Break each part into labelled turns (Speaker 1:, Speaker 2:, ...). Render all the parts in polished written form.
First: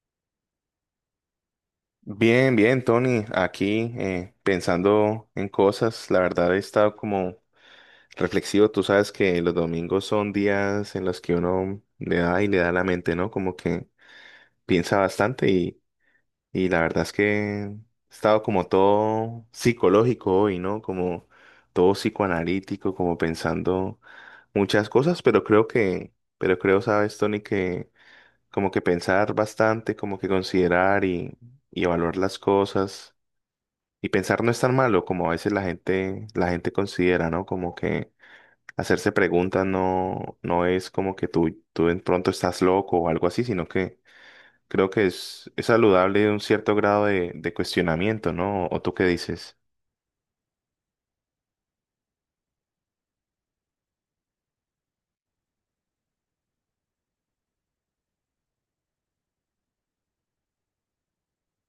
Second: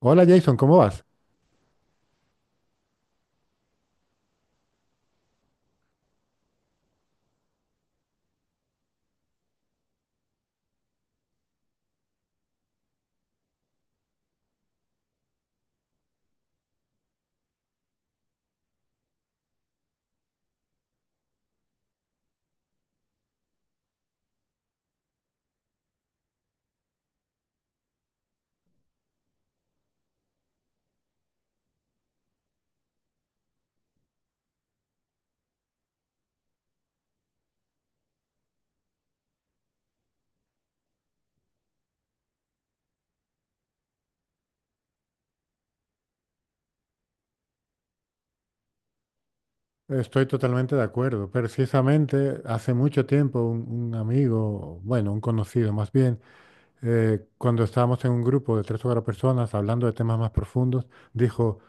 Speaker 1: Hola Jason, ¿cómo vas?
Speaker 2: Bien, bien, Tony, aquí pensando en cosas, la verdad he estado como reflexivo. Tú sabes que los domingos son días en los que uno le da y le da a la mente, ¿no? Como que piensa bastante y la verdad es que he estado como todo psicológico hoy, ¿no? Como todo psicoanalítico, como pensando muchas cosas, pero pero creo, sabes, Tony, que como que pensar bastante, como que considerar y evaluar las cosas y pensar no es tan malo como a veces la gente considera, ¿no? Como que hacerse preguntas no es como que tú de pronto estás loco o algo así, sino que creo que es saludable un cierto grado de cuestionamiento, ¿no? ¿O tú qué dices?
Speaker 1: Estoy totalmente de acuerdo. Precisamente hace mucho tiempo un amigo, bueno, un conocido más bien, cuando estábamos en un grupo de tres o cuatro personas hablando de temas más profundos, dijo,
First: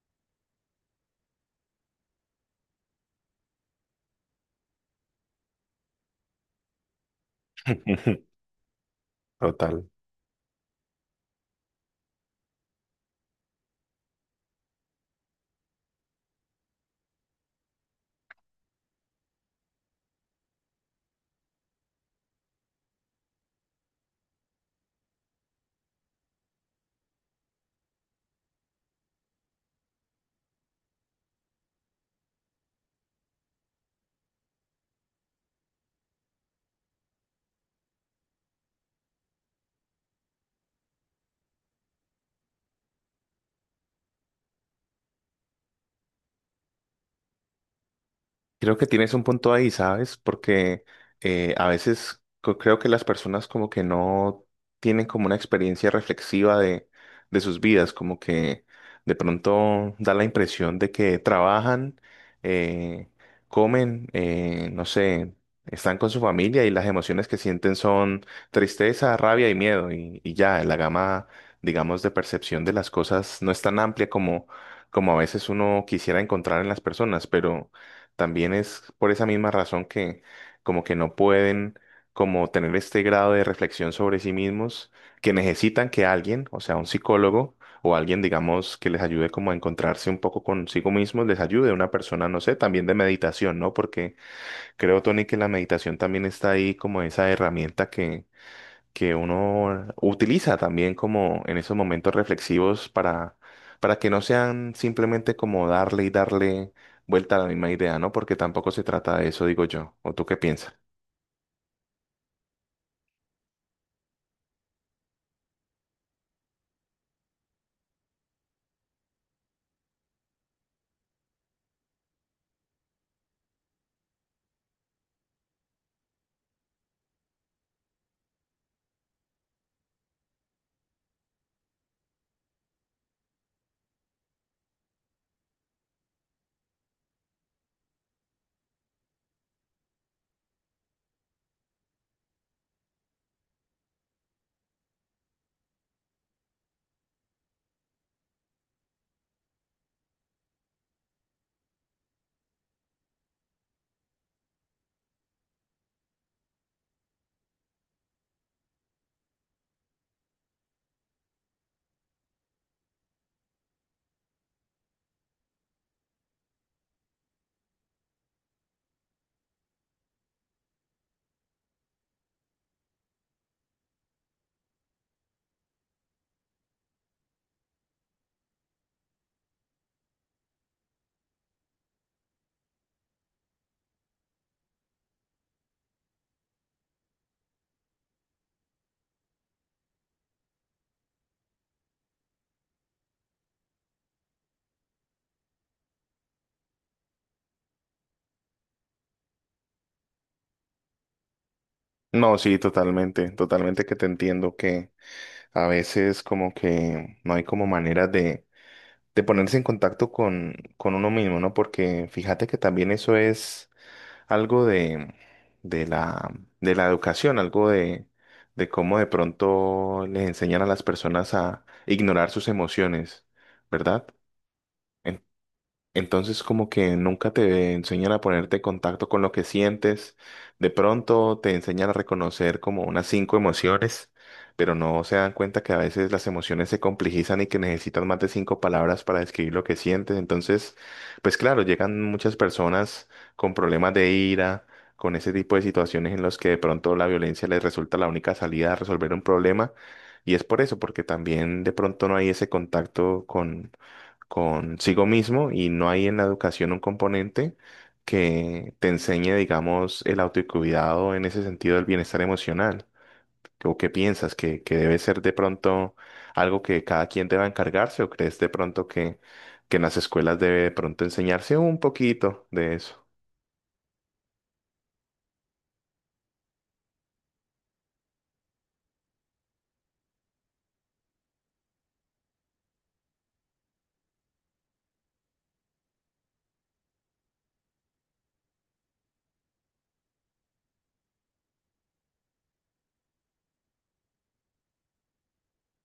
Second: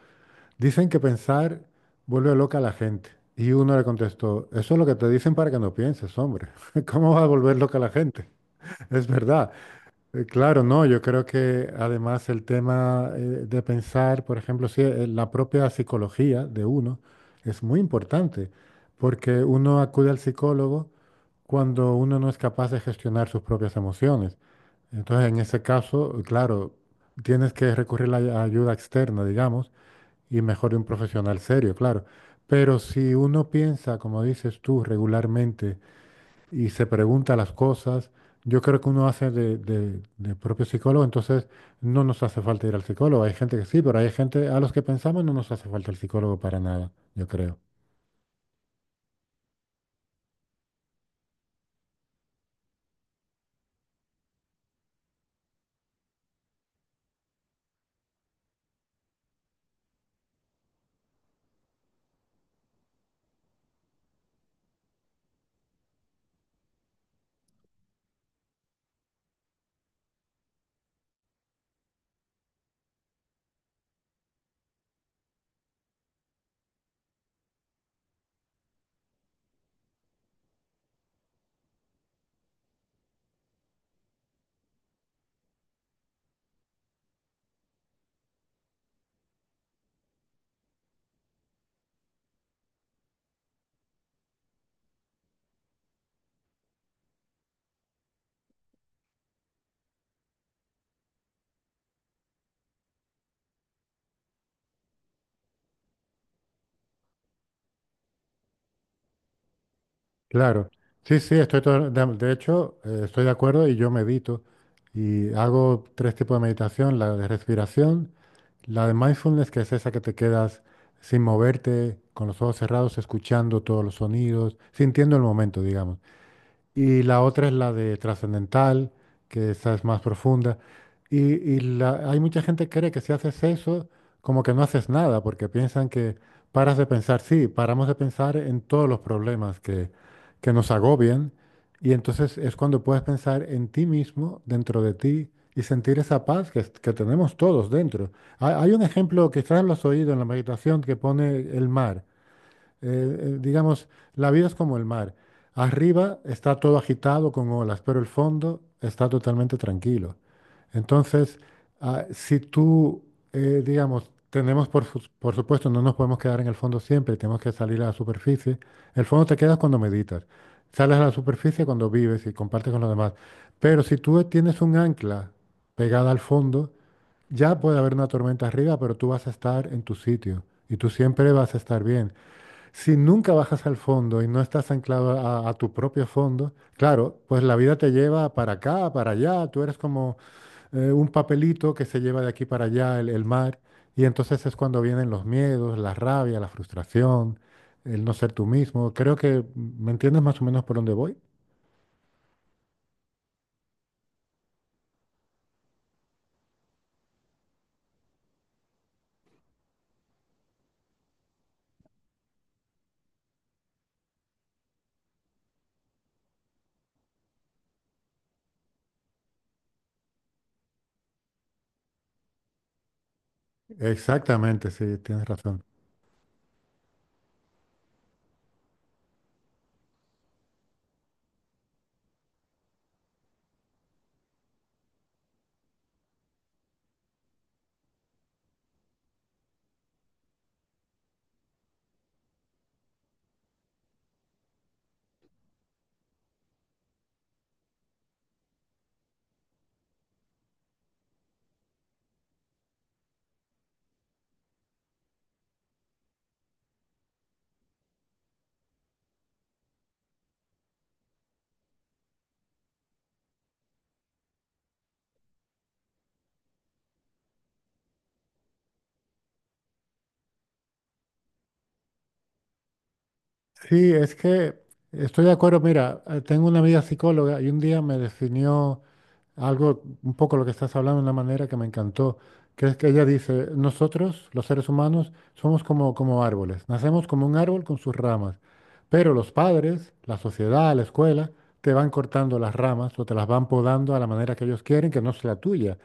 Speaker 1: dicen que pensar vuelve loca a la gente. Y uno le contestó, eso es lo que te dicen para que no pienses, hombre. ¿Cómo va a volver loca a la gente? Es verdad.
Speaker 2: Total.
Speaker 1: Claro, no, yo creo que además el tema, de pensar, por ejemplo, sí, la propia psicología de uno es muy importante, porque uno acude al psicólogo cuando uno no es capaz de gestionar sus propias emociones. Entonces, en ese caso, claro, tienes que recurrir a la ayuda externa, digamos, y mejor de un profesional serio, claro. Pero si uno piensa, como dices tú, regularmente, y se pregunta las cosas. Yo creo que uno hace de propio psicólogo, entonces no nos hace falta ir al psicólogo. Hay gente que sí, pero hay gente a los que pensamos no nos hace falta el psicólogo para nada, yo creo.
Speaker 2: Creo que tienes un punto ahí, ¿sabes? Porque a veces creo que las personas como que no tienen como una experiencia reflexiva de sus vidas, como que de pronto da la impresión de que trabajan, eh, comen, no sé, están con su familia y las emociones que sienten son tristeza, rabia y miedo y ya, la gama, digamos, de percepción de las cosas no es tan amplia como a veces uno quisiera encontrar en las personas, pero... También es por esa misma razón que como que no pueden como tener este grado de reflexión sobre sí mismos, que necesitan que alguien, o sea, un psicólogo o alguien, digamos, que les ayude como a encontrarse un poco consigo mismos, les ayude una persona, no sé, también de meditación, ¿no? Porque creo, Tony, que la meditación también está ahí como esa herramienta que uno utiliza también como en esos momentos reflexivos para que no sean simplemente como darle y darle vuelta a la misma idea, ¿no? Porque tampoco se trata de eso, digo yo. ¿O tú qué
Speaker 1: Claro,
Speaker 2: piensas?
Speaker 1: sí, sí, de hecho, estoy de acuerdo y yo medito y hago tres tipos de meditación, la de respiración, la de mindfulness, que es esa que te quedas sin moverte, con los ojos cerrados, escuchando todos los sonidos, sintiendo el momento, digamos. Y la otra es la de trascendental, que esa es más profunda. Hay mucha gente que cree que si haces eso, como que no haces nada, porque piensan que paras de pensar, sí, paramos de pensar en todos los problemas que nos agobian, y entonces es cuando puedes pensar en ti mismo, dentro de ti, y sentir esa paz que tenemos todos dentro. Hay un ejemplo, quizás lo has oído en la meditación, que pone el mar. Eh, digamos, la vida es como el mar. Arriba está todo agitado con olas, pero el fondo está totalmente tranquilo. Entonces, ah, si tú, digamos, tenemos, por supuesto, no nos podemos quedar en el fondo siempre, tenemos que salir a la superficie. El fondo te quedas cuando meditas, sales a la superficie cuando vives y compartes con los demás. Pero si tú tienes un ancla pegada al fondo, ya puede haber una tormenta arriba, pero tú vas a estar en tu sitio y tú siempre vas a estar bien. Si nunca bajas al fondo y no estás anclado a tu propio fondo, claro, pues la vida te lleva para acá, para allá, tú eres como un papelito que se lleva de aquí para allá el mar, y entonces es cuando vienen los miedos, la rabia, la frustración, el no ser tú mismo. Creo que me entiendes más o menos por dónde voy.
Speaker 2: No, sí, totalmente, totalmente que te entiendo que a veces como que no hay como manera de ponerse en contacto con uno mismo, ¿no? Porque fíjate que también eso es algo de la, de la educación, algo de cómo de pronto les enseñan a las personas a ignorar sus emociones, ¿verdad?
Speaker 1: Exactamente, sí, tienes razón.
Speaker 2: Entonces como que nunca te enseñan a ponerte en contacto con lo que sientes. De pronto te enseñan a reconocer como unas cinco emociones, pero no se dan cuenta que a veces las emociones se complejizan y que necesitan más de cinco palabras para describir lo que sientes. Entonces, pues claro, llegan muchas personas con problemas de ira, con ese tipo de situaciones en los que de pronto la violencia les resulta la única salida a resolver un problema. Y es por eso, porque también de pronto no hay ese contacto consigo mismo y no hay en la educación un componente que te enseñe, digamos, el autocuidado en ese sentido del bienestar emocional. ¿O qué piensas? ¿Que debe ser de pronto algo que cada quien deba encargarse o crees de pronto que en las escuelas debe de pronto enseñarse un poquito de eso?
Speaker 1: Sí, es que estoy de acuerdo. Mira, tengo una amiga psicóloga y un día me definió algo, un poco lo que estás hablando, de una manera que me encantó, que es que ella dice, nosotros, los seres humanos, somos como, como árboles, nacemos como un árbol con sus ramas, pero los padres, la sociedad, la escuela, te van cortando las ramas o te las van podando a la manera que ellos quieren, que no es la tuya.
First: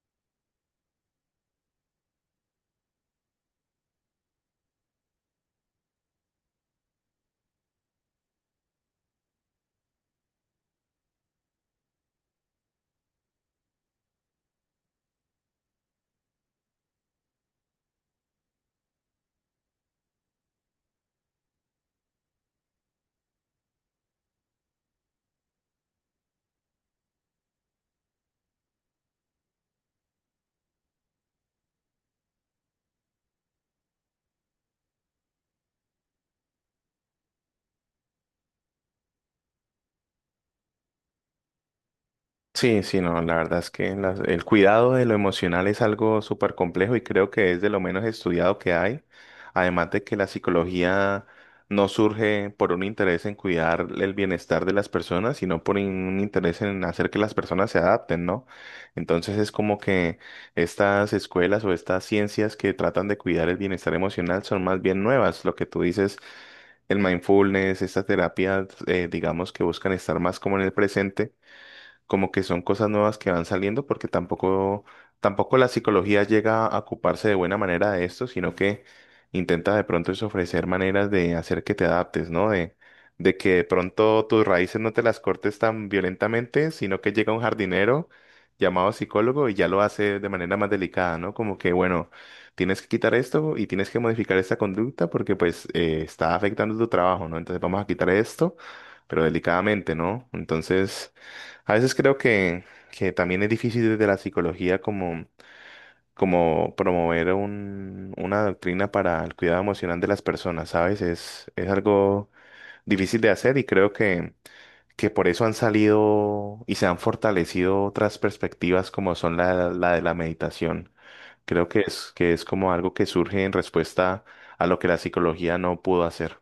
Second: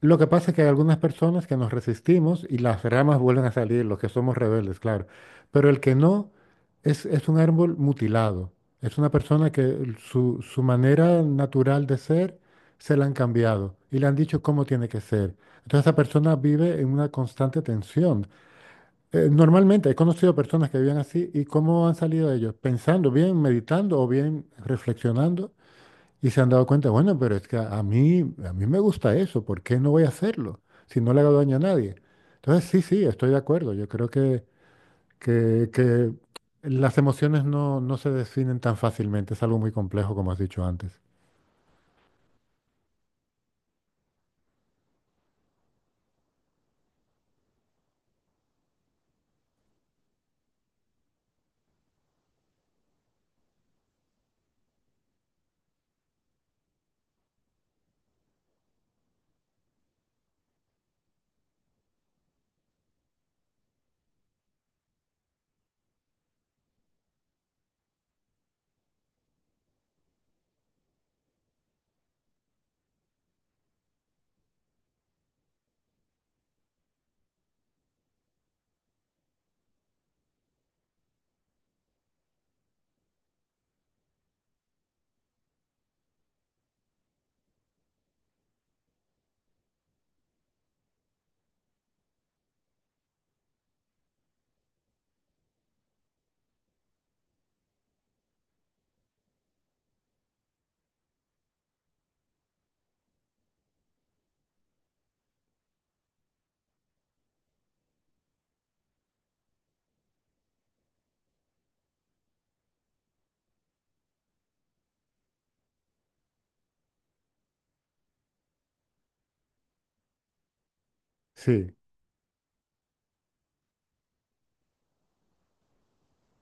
Speaker 1: Lo que pasa es que hay algunas personas que nos resistimos y las ramas vuelven a salir, los que somos rebeldes, claro. Pero el que no es un árbol mutilado. Es una persona que su manera natural de ser se la han cambiado y le han dicho cómo tiene que ser. Entonces esa persona vive en una constante tensión. Normalmente he conocido personas que viven así y cómo han salido de ellos, pensando bien, meditando o bien reflexionando y se han dado cuenta, bueno, pero es que a mí me gusta eso, ¿por qué no voy a hacerlo si no le hago daño a nadie? Entonces, sí, sí, estoy de acuerdo. Yo creo que las emociones no, no se definen tan fácilmente, es algo muy complejo, como has dicho antes.
Speaker 2: Sí, sí, no, la verdad es que el cuidado de lo emocional es algo súper complejo y creo que es de lo menos estudiado que hay. Además de que la psicología no surge por un interés en cuidar el bienestar de las personas, sino por un interés en hacer que las personas se adapten, ¿no? Entonces es como que estas escuelas o estas ciencias que tratan de cuidar el bienestar emocional son más bien nuevas. Lo que tú dices, el mindfulness, estas terapias, digamos que buscan estar más como en el presente, como que son cosas nuevas que van saliendo porque tampoco la psicología llega a ocuparse de buena manera de esto, sino que intenta de pronto es ofrecer maneras de hacer que te adaptes, ¿no? De que de pronto tus raíces no te las cortes tan violentamente, sino que llega un jardinero llamado psicólogo y ya lo hace de manera más delicada, ¿no? Como que, bueno, tienes que quitar esto y tienes que modificar esta conducta porque pues está afectando tu trabajo, ¿no? Entonces vamos a quitar esto, pero delicadamente, ¿no? Entonces... A veces creo que también es difícil desde la psicología como promover una doctrina para el cuidado emocional de las personas, ¿sabes? Es algo difícil de hacer y creo que por eso han salido y se han fortalecido otras perspectivas como son la de la meditación. Creo
Speaker 1: Sí,
Speaker 2: que que es como algo que surge en respuesta a lo que la psicología no pudo hacer.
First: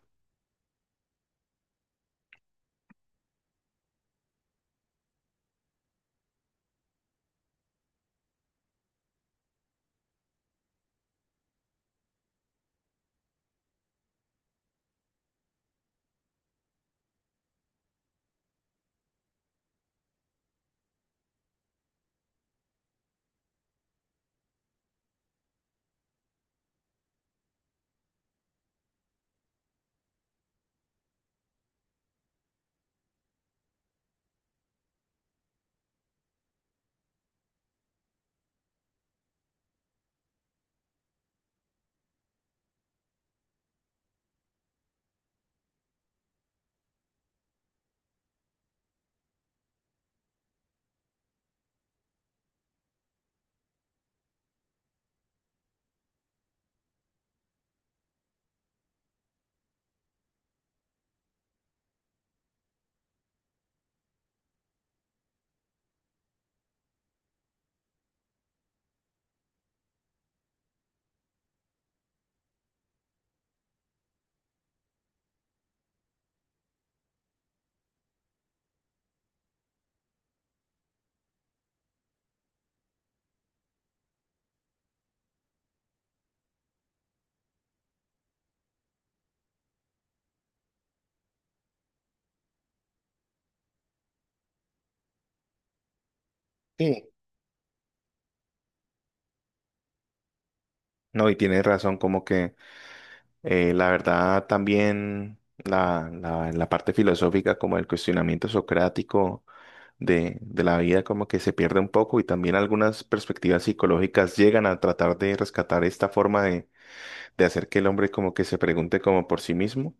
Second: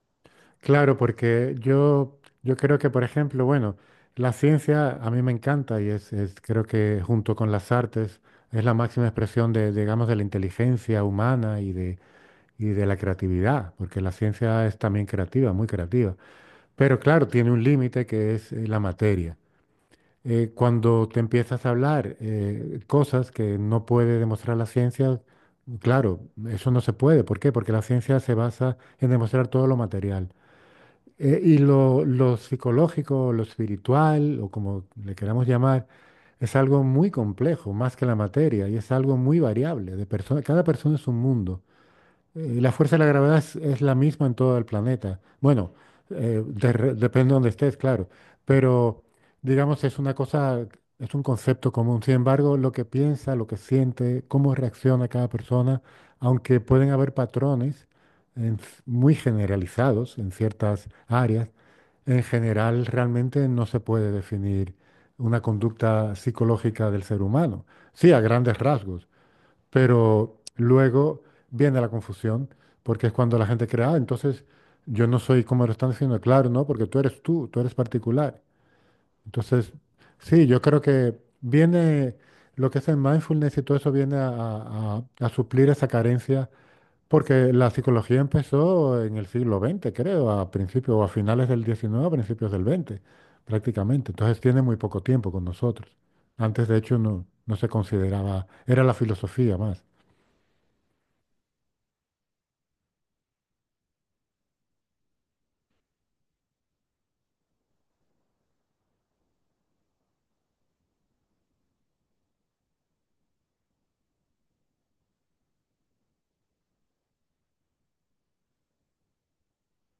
Speaker 1: claro, porque yo creo que, por ejemplo, bueno, la ciencia a mí me encanta y creo que junto con las artes es la máxima expresión de, digamos, de la inteligencia humana y de la creatividad, porque la ciencia es también creativa, muy creativa. Pero claro, tiene un límite que es la materia. Cuando te empiezas a hablar cosas que no puede demostrar la ciencia, claro, eso no se puede. ¿Por qué? Porque la ciencia se basa en demostrar todo lo material. Y lo psicológico, lo espiritual, o como le queramos llamar, es algo muy complejo, más que la materia, y es algo muy variable. De persona, cada persona es un mundo. La fuerza de la gravedad es la misma en todo el planeta. Bueno, depende de donde estés, claro. Pero digamos, es una cosa, es un concepto común. Sin embargo, lo que piensa, lo que siente, cómo reacciona cada persona, aunque pueden haber patrones muy generalizados en ciertas áreas, en general realmente no se puede definir una conducta psicológica del ser humano. Sí, a grandes rasgos, pero luego viene la confusión, porque es cuando la gente crea ah, entonces yo no soy como lo están diciendo, claro, no, porque tú eres tú, tú eres particular. Entonces, sí, yo creo que viene lo que es el mindfulness y todo eso viene a suplir esa carencia, porque la psicología empezó en el siglo XX, creo, a principios o a finales del XIX, a principios del XX, prácticamente. Entonces tiene muy poco tiempo con nosotros. Antes, de hecho,
Speaker 2: Sí.
Speaker 1: no, no se consideraba, era la filosofía más.
Speaker 2: No, y tienes razón, como que la verdad, también la parte filosófica, como el cuestionamiento socrático de la vida, como que se pierde un poco y también algunas perspectivas psicológicas llegan a tratar de rescatar esta forma de hacer que el hombre como que se pregunte como por sí mismo.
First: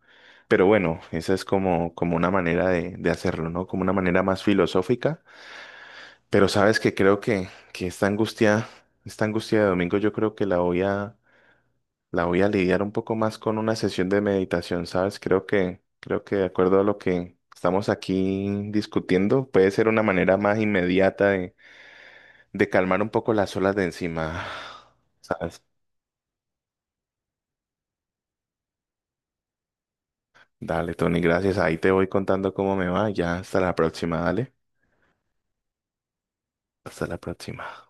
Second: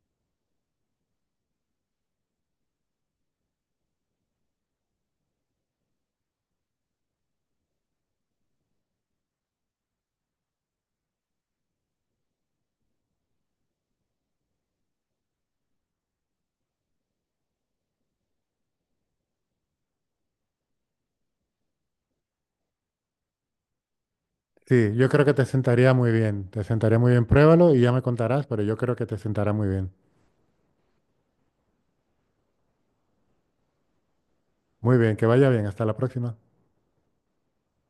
Speaker 2: Pero bueno, esa es como, como una manera de hacerlo, ¿no? Como una manera más filosófica. Pero sabes que creo que esta angustia de domingo, yo creo que la voy a lidiar un poco más con una sesión de meditación, ¿sabes? Creo creo que de acuerdo a lo que estamos aquí discutiendo, puede ser una manera más inmediata de calmar un poco las olas de encima,
Speaker 1: Sí, yo creo que te
Speaker 2: ¿sabes?
Speaker 1: sentaría muy bien. Te sentaría muy bien. Pruébalo y ya me contarás, pero yo creo que te sentará muy bien.
Speaker 2: Dale, Tony, gracias. Ahí te voy contando cómo me va. Ya, hasta la próxima, dale.
Speaker 1: Muy bien, que vaya bien. Hasta la próxima.
Speaker 2: Hasta la próxima.